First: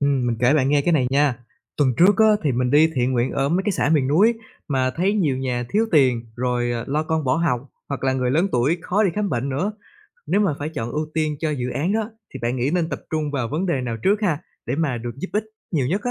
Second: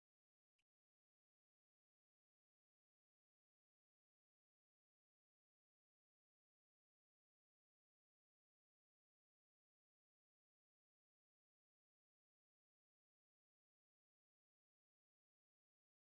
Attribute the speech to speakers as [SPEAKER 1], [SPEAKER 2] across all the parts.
[SPEAKER 1] Mình kể bạn nghe cái này nha. Tuần trước á, thì mình đi thiện nguyện ở mấy cái xã miền núi mà thấy nhiều nhà thiếu tiền rồi lo con bỏ học hoặc là người lớn tuổi khó đi khám bệnh nữa. Nếu mà phải chọn ưu tiên cho dự án đó thì bạn nghĩ nên tập trung vào vấn đề nào trước ha để mà được giúp ích nhiều nhất á?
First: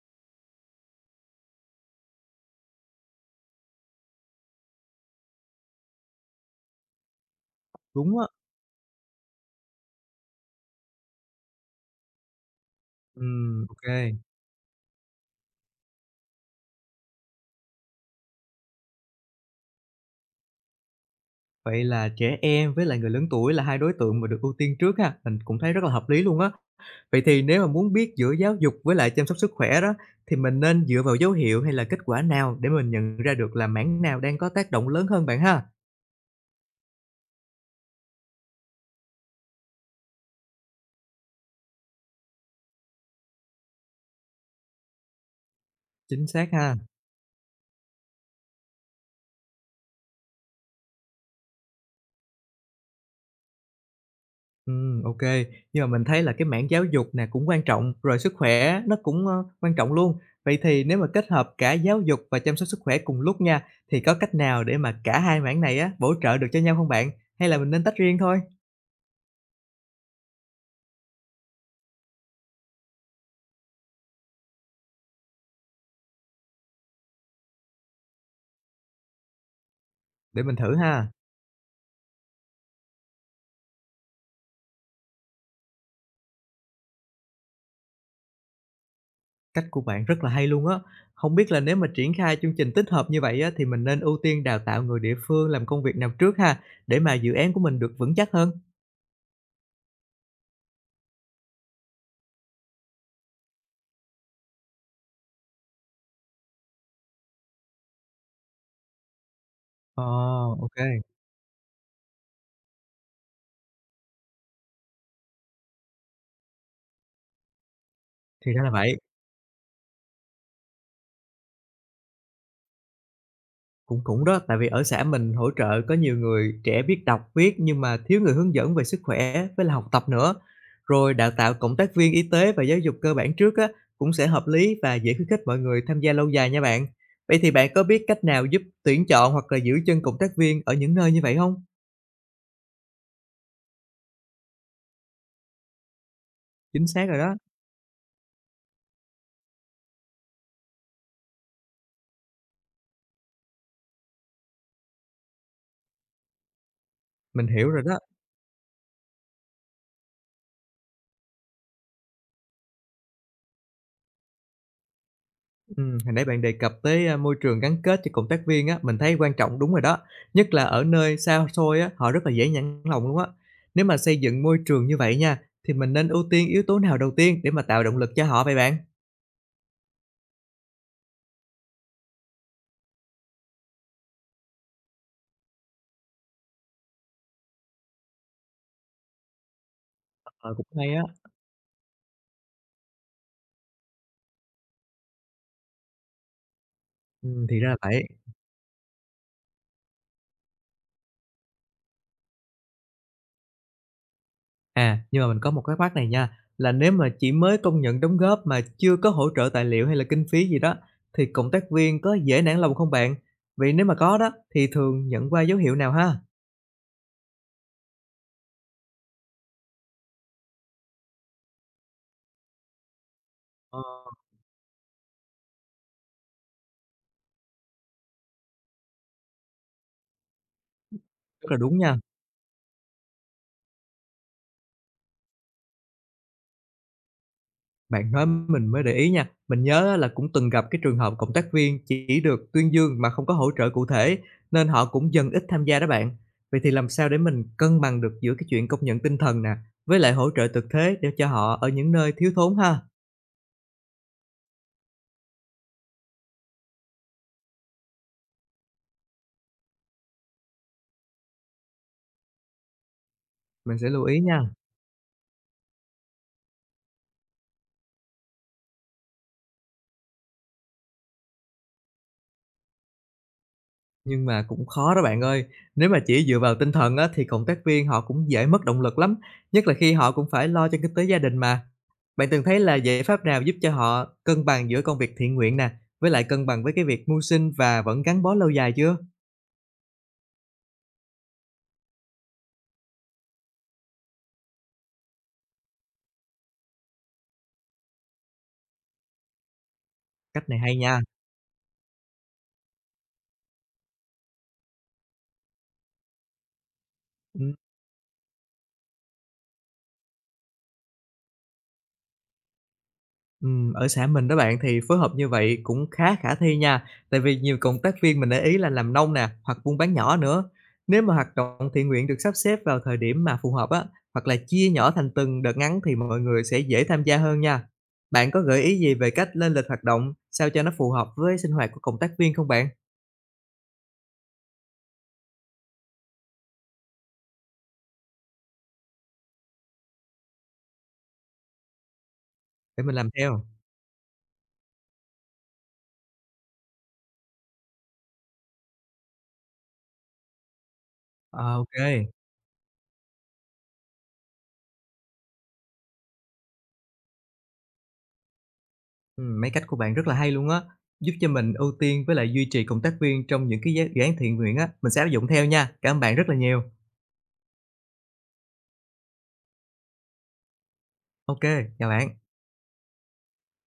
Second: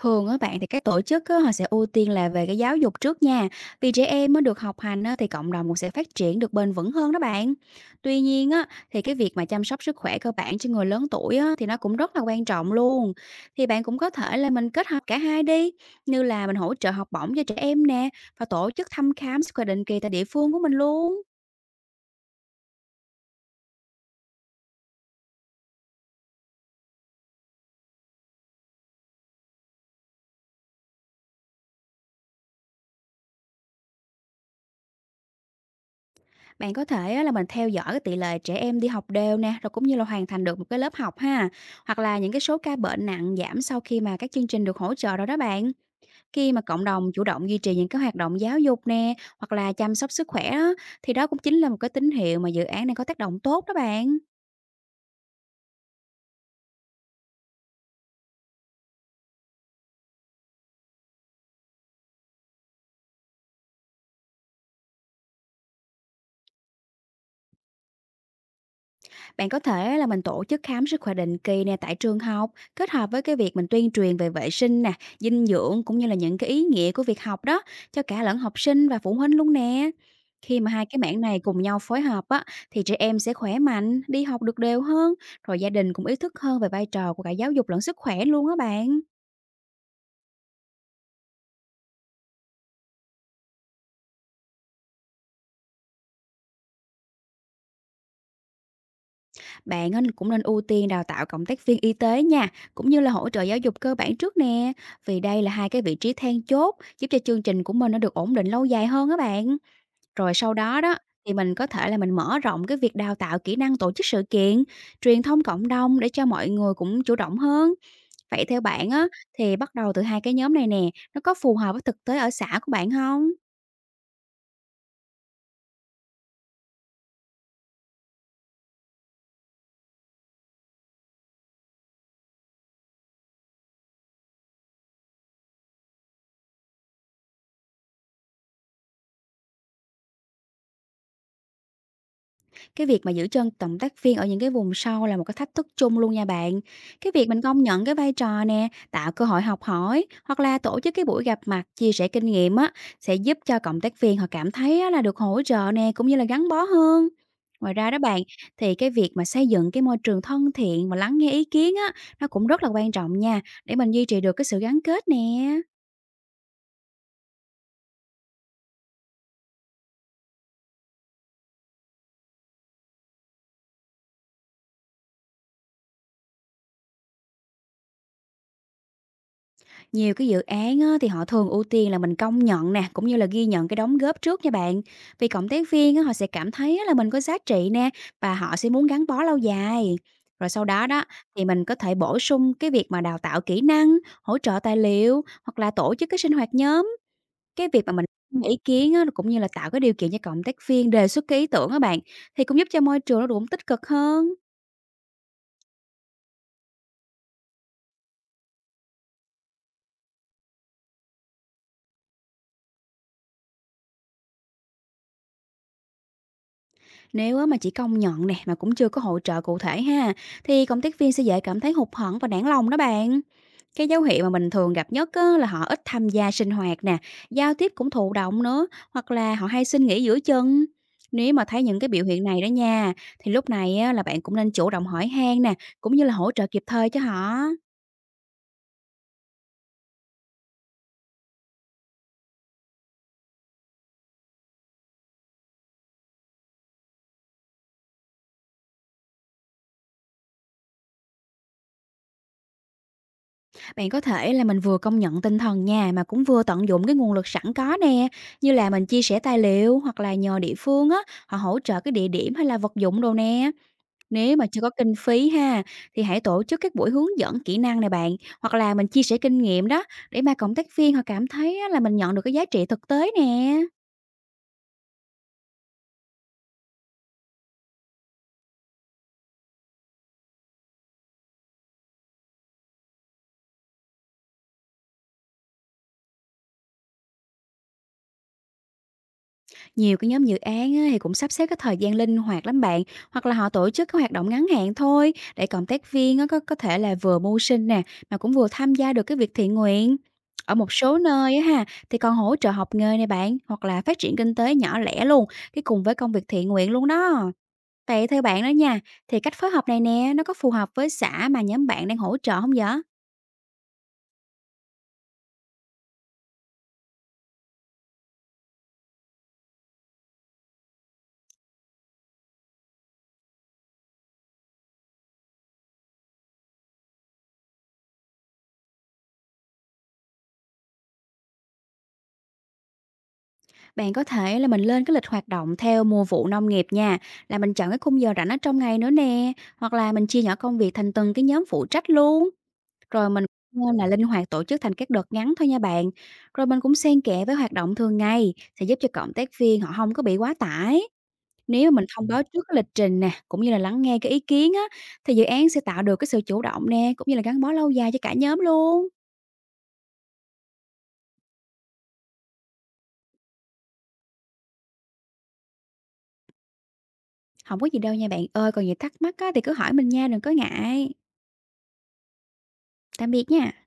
[SPEAKER 2] Thường á bạn thì các tổ chức á, họ sẽ ưu tiên là về cái giáo dục trước nha. Vì trẻ em mới được học hành á, thì cộng đồng cũng sẽ phát triển được bền vững hơn đó bạn.
[SPEAKER 1] Đúng
[SPEAKER 2] Tuy
[SPEAKER 1] á.
[SPEAKER 2] nhiên á, thì cái việc mà chăm sóc sức khỏe cơ bản cho người lớn tuổi á, thì nó cũng rất là quan trọng luôn. Thì bạn
[SPEAKER 1] Ok.
[SPEAKER 2] cũng có thể là mình kết hợp cả hai đi, như là mình hỗ trợ học bổng cho trẻ em nè và tổ chức thăm khám sức khỏe định kỳ tại địa phương của mình luôn.
[SPEAKER 1] Vậy là trẻ em với lại người lớn tuổi là hai đối tượng mà được ưu tiên trước ha, mình cũng thấy rất là hợp lý luôn á. Vậy thì nếu mà muốn biết giữa giáo dục với lại chăm sóc sức khỏe đó, thì mình nên dựa vào dấu hiệu hay là kết quả nào để mình nhận ra được là mảng nào đang có tác động lớn hơn bạn ha?
[SPEAKER 2] Bạn có thể á là mình theo dõi cái tỷ lệ trẻ em đi học đều nè, rồi cũng như là hoàn thành được một cái lớp học ha, hoặc là những cái số ca bệnh nặng giảm sau khi mà các chương trình được hỗ trợ rồi đó bạn.
[SPEAKER 1] Chính xác
[SPEAKER 2] Khi mà
[SPEAKER 1] ha.
[SPEAKER 2] cộng đồng chủ động duy trì những cái hoạt động giáo dục nè, hoặc là chăm sóc sức khỏe đó, thì đó cũng chính là một cái tín hiệu mà dự án này có tác động tốt đó bạn.
[SPEAKER 1] Ok. Nhưng mà mình thấy là cái mảng giáo dục nè cũng quan trọng, rồi sức khỏe nó cũng quan trọng luôn. Vậy thì nếu mà kết hợp cả giáo dục và chăm sóc sức khỏe cùng lúc nha, thì có cách nào để mà cả hai mảng này á bổ trợ được cho nhau không bạn? Hay là mình nên tách riêng thôi?
[SPEAKER 2] Bạn có thể là mình tổ chức khám sức khỏe định kỳ nè tại trường học, kết hợp với cái việc mình tuyên truyền về vệ sinh nè, dinh dưỡng cũng như là những cái ý nghĩa của việc học đó cho cả lẫn học sinh và phụ huynh luôn nè.
[SPEAKER 1] Để mình
[SPEAKER 2] Khi mà
[SPEAKER 1] thử
[SPEAKER 2] hai cái
[SPEAKER 1] ha.
[SPEAKER 2] mảng này cùng nhau phối hợp á, thì trẻ em sẽ khỏe mạnh, đi học được đều hơn, rồi gia đình cũng ý thức hơn về vai trò của cả giáo dục lẫn sức khỏe luôn á bạn.
[SPEAKER 1] Cách của bạn rất là hay luôn á. Không biết là nếu mà triển khai chương trình tích hợp như vậy á, thì mình nên ưu tiên đào tạo người địa phương làm công việc nào trước ha, để mà dự án của mình được vững chắc hơn?
[SPEAKER 2] Bạn á, cũng nên ưu tiên đào tạo cộng tác viên y tế nha, cũng như là hỗ trợ giáo dục cơ bản trước nè, vì đây là hai cái vị trí then chốt giúp cho chương trình của mình nó được ổn định lâu dài hơn á bạn.
[SPEAKER 1] Ờ,
[SPEAKER 2] Rồi sau
[SPEAKER 1] ok
[SPEAKER 2] đó đó thì mình có thể là mình mở rộng cái việc đào tạo kỹ năng tổ chức sự kiện, truyền thông cộng đồng để cho mọi người cũng chủ động hơn. Vậy
[SPEAKER 1] thì
[SPEAKER 2] theo
[SPEAKER 1] ra là
[SPEAKER 2] bạn
[SPEAKER 1] vậy.
[SPEAKER 2] á, thì bắt đầu từ hai cái nhóm này nè, nó có phù hợp với thực tế ở xã của bạn không?
[SPEAKER 1] Cũng cũng đó, tại vì ở xã mình hỗ trợ có nhiều người trẻ biết đọc, viết nhưng mà thiếu người hướng dẫn về sức khỏe với là học tập nữa. Rồi đào tạo cộng tác viên y tế và giáo dục cơ bản trước á, cũng sẽ hợp lý và dễ khuyến khích mọi người tham gia lâu dài nha bạn. Vậy thì bạn có biết cách nào giúp tuyển chọn hoặc là giữ chân cộng tác viên ở những nơi như vậy không?
[SPEAKER 2] Cái việc mà giữ chân cộng tác viên ở những cái vùng sâu là một cái thách thức chung luôn nha bạn.
[SPEAKER 1] Chính xác
[SPEAKER 2] Cái
[SPEAKER 1] rồi
[SPEAKER 2] việc
[SPEAKER 1] đó,
[SPEAKER 2] mình công nhận cái vai trò nè, tạo cơ hội học hỏi hoặc là tổ chức cái buổi gặp mặt chia sẻ kinh nghiệm á, sẽ giúp cho cộng tác viên họ cảm thấy á, là được hỗ trợ nè cũng như là gắn bó hơn.
[SPEAKER 1] mình hiểu
[SPEAKER 2] Ngoài
[SPEAKER 1] rồi
[SPEAKER 2] ra
[SPEAKER 1] đó.
[SPEAKER 2] đó bạn, thì cái việc mà xây dựng cái môi trường thân thiện và lắng nghe ý kiến á, nó cũng rất là quan trọng nha, để mình duy trì được cái sự gắn kết nè.
[SPEAKER 1] Hồi nãy bạn đề cập tới, môi trường gắn kết cho cộng tác viên á, mình thấy quan trọng đúng rồi đó, nhất là ở nơi xa xôi á, họ rất là dễ nản lòng luôn á. Nếu mà xây dựng môi trường như vậy nha, thì mình nên ưu tiên yếu tố nào đầu tiên để mà tạo động lực cho họ vậy bạn?
[SPEAKER 2] Nhiều cái dự án á, thì họ thường ưu tiên là mình công nhận nè, cũng như là ghi nhận cái đóng góp trước nha bạn. Vì cộng tác viên á, họ sẽ cảm thấy á, là mình có giá trị nè và họ sẽ muốn gắn bó lâu dài. Rồi
[SPEAKER 1] Ờ,
[SPEAKER 2] sau
[SPEAKER 1] cũng
[SPEAKER 2] đó
[SPEAKER 1] hay á,
[SPEAKER 2] đó thì mình có thể bổ sung cái việc mà đào tạo kỹ năng, hỗ trợ tài liệu hoặc là tổ chức cái sinh hoạt nhóm.
[SPEAKER 1] thì ra
[SPEAKER 2] Cái
[SPEAKER 1] là
[SPEAKER 2] việc mà
[SPEAKER 1] vậy.
[SPEAKER 2] mình ý kiến á, cũng như là tạo cái điều kiện cho cộng tác viên đề xuất cái ý tưởng các bạn, thì cũng giúp cho môi trường nó cũng tích cực hơn.
[SPEAKER 1] À, nhưng mà mình có một cái thắc mắc này nha, là nếu mà chỉ mới công nhận đóng góp mà chưa có hỗ trợ tài liệu hay là kinh phí gì đó, thì cộng tác viên có dễ nản lòng không bạn? Vậy nếu mà có đó, thì thường nhận qua dấu hiệu nào ha?
[SPEAKER 2] Nếu á mà chỉ công nhận nè mà cũng chưa có hỗ trợ cụ thể ha, thì cộng tác viên sẽ dễ cảm thấy hụt hẫng và nản lòng đó bạn.
[SPEAKER 1] Ờ,
[SPEAKER 2] Cái dấu hiệu mà mình thường gặp nhất á, là họ ít tham gia sinh hoạt nè, giao tiếp cũng thụ động nữa, hoặc là họ hay xin nghỉ giữa chừng. Nếu mà
[SPEAKER 1] rất là
[SPEAKER 2] thấy
[SPEAKER 1] đúng
[SPEAKER 2] những cái
[SPEAKER 1] nha.
[SPEAKER 2] biểu hiện này đó nha, thì lúc này á, là bạn cũng nên chủ động hỏi han nè, cũng như là hỗ trợ kịp thời cho họ.
[SPEAKER 1] Bạn nói mình mới để ý nha, mình nhớ á là cũng từng gặp cái trường hợp cộng tác viên chỉ được tuyên dương mà không có hỗ trợ cụ thể, nên họ cũng dần ít tham gia đó bạn. Vậy thì làm sao để mình cân bằng được giữa cái chuyện công nhận tinh thần nè, với lại hỗ trợ thực tế để cho họ ở những nơi thiếu thốn ha?
[SPEAKER 2] Bạn có thể là mình vừa công nhận tinh thần nha mà cũng vừa tận dụng cái nguồn lực sẵn có nè, như là mình chia sẻ tài liệu hoặc là nhờ địa phương á, họ hỗ trợ cái địa điểm hay là vật dụng đồ nè.
[SPEAKER 1] Mình sẽ lưu ý
[SPEAKER 2] Nếu
[SPEAKER 1] nha.
[SPEAKER 2] mà chưa có kinh phí ha, thì hãy tổ chức các buổi hướng dẫn kỹ năng này bạn, hoặc là mình chia sẻ kinh nghiệm đó để mà cộng tác viên họ cảm thấy á, là mình nhận được cái giá trị thực tế nè.
[SPEAKER 1] Nhưng mà cũng khó đó bạn ơi, nếu mà chỉ dựa vào tinh thần á, thì cộng tác viên họ cũng dễ mất động lực lắm, nhất là khi họ cũng phải lo cho kinh tế gia đình mà. Bạn từng thấy là giải pháp nào giúp cho họ cân bằng giữa công việc thiện nguyện nè, với lại cân bằng với cái việc mưu sinh và vẫn gắn bó lâu dài chưa?
[SPEAKER 2] Nhiều cái nhóm dự án á, thì cũng sắp xếp cái thời gian linh hoạt lắm bạn, hoặc là họ tổ chức cái hoạt động ngắn hạn thôi để cộng tác viên á, có thể là vừa mưu sinh nè mà cũng vừa tham gia được cái việc thiện nguyện.
[SPEAKER 1] Cách
[SPEAKER 2] Ở
[SPEAKER 1] này
[SPEAKER 2] một
[SPEAKER 1] hay
[SPEAKER 2] số
[SPEAKER 1] nha.
[SPEAKER 2] nơi á ha, thì còn hỗ trợ học nghề này bạn, hoặc là phát triển kinh tế nhỏ lẻ luôn, cái cùng với công việc thiện nguyện luôn đó.
[SPEAKER 1] Ừ.
[SPEAKER 2] Vậy theo bạn đó nha, thì cách phối hợp này nè nó có phù hợp với xã mà nhóm bạn đang hỗ trợ không vậy?
[SPEAKER 1] Ở xã mình đó bạn thì phối hợp như vậy cũng khá khả thi nha, tại vì nhiều cộng tác viên mình để ý là làm nông nè, hoặc buôn bán nhỏ nữa. Nếu mà hoạt động thiện nguyện được sắp xếp vào thời điểm mà phù hợp á, hoặc là chia nhỏ thành từng đợt ngắn thì mọi người sẽ dễ tham gia hơn nha. Bạn có gợi ý gì về cách lên lịch hoạt động sao cho nó phù hợp với sinh hoạt của cộng tác viên không bạn?
[SPEAKER 2] Bạn có thể là mình lên cái lịch hoạt động theo mùa vụ nông nghiệp nha, là mình chọn cái khung giờ rảnh ở trong ngày nữa nè, hoặc là mình chia nhỏ công việc thành từng cái nhóm phụ trách luôn.
[SPEAKER 1] Để mình
[SPEAKER 2] Rồi
[SPEAKER 1] làm
[SPEAKER 2] mình
[SPEAKER 1] theo.
[SPEAKER 2] cũng nên là linh hoạt tổ chức thành các đợt ngắn thôi nha bạn. Rồi mình cũng xen kẽ với hoạt động thường ngày sẽ giúp cho cộng tác viên họ không có bị quá tải.
[SPEAKER 1] Ờ,
[SPEAKER 2] Nếu mà mình, Ừ,
[SPEAKER 1] ok.
[SPEAKER 2] thông báo trước cái lịch trình nè, cũng như là lắng nghe cái ý kiến á, thì dự án sẽ tạo được cái sự chủ động nè, cũng như là gắn bó lâu dài cho cả nhóm luôn.
[SPEAKER 1] Mấy cách của bạn rất là hay luôn á, giúp cho mình ưu tiên với lại duy trì cộng tác viên trong những cái dự án thiện nguyện á, mình sẽ áp dụng theo nha. Cảm ơn bạn rất là nhiều.
[SPEAKER 2] Không có gì đâu nha bạn ơi, còn gì thắc mắc á, thì cứ hỏi mình nha, đừng có ngại.
[SPEAKER 1] OK, chào bạn.
[SPEAKER 2] Tạm biệt nha.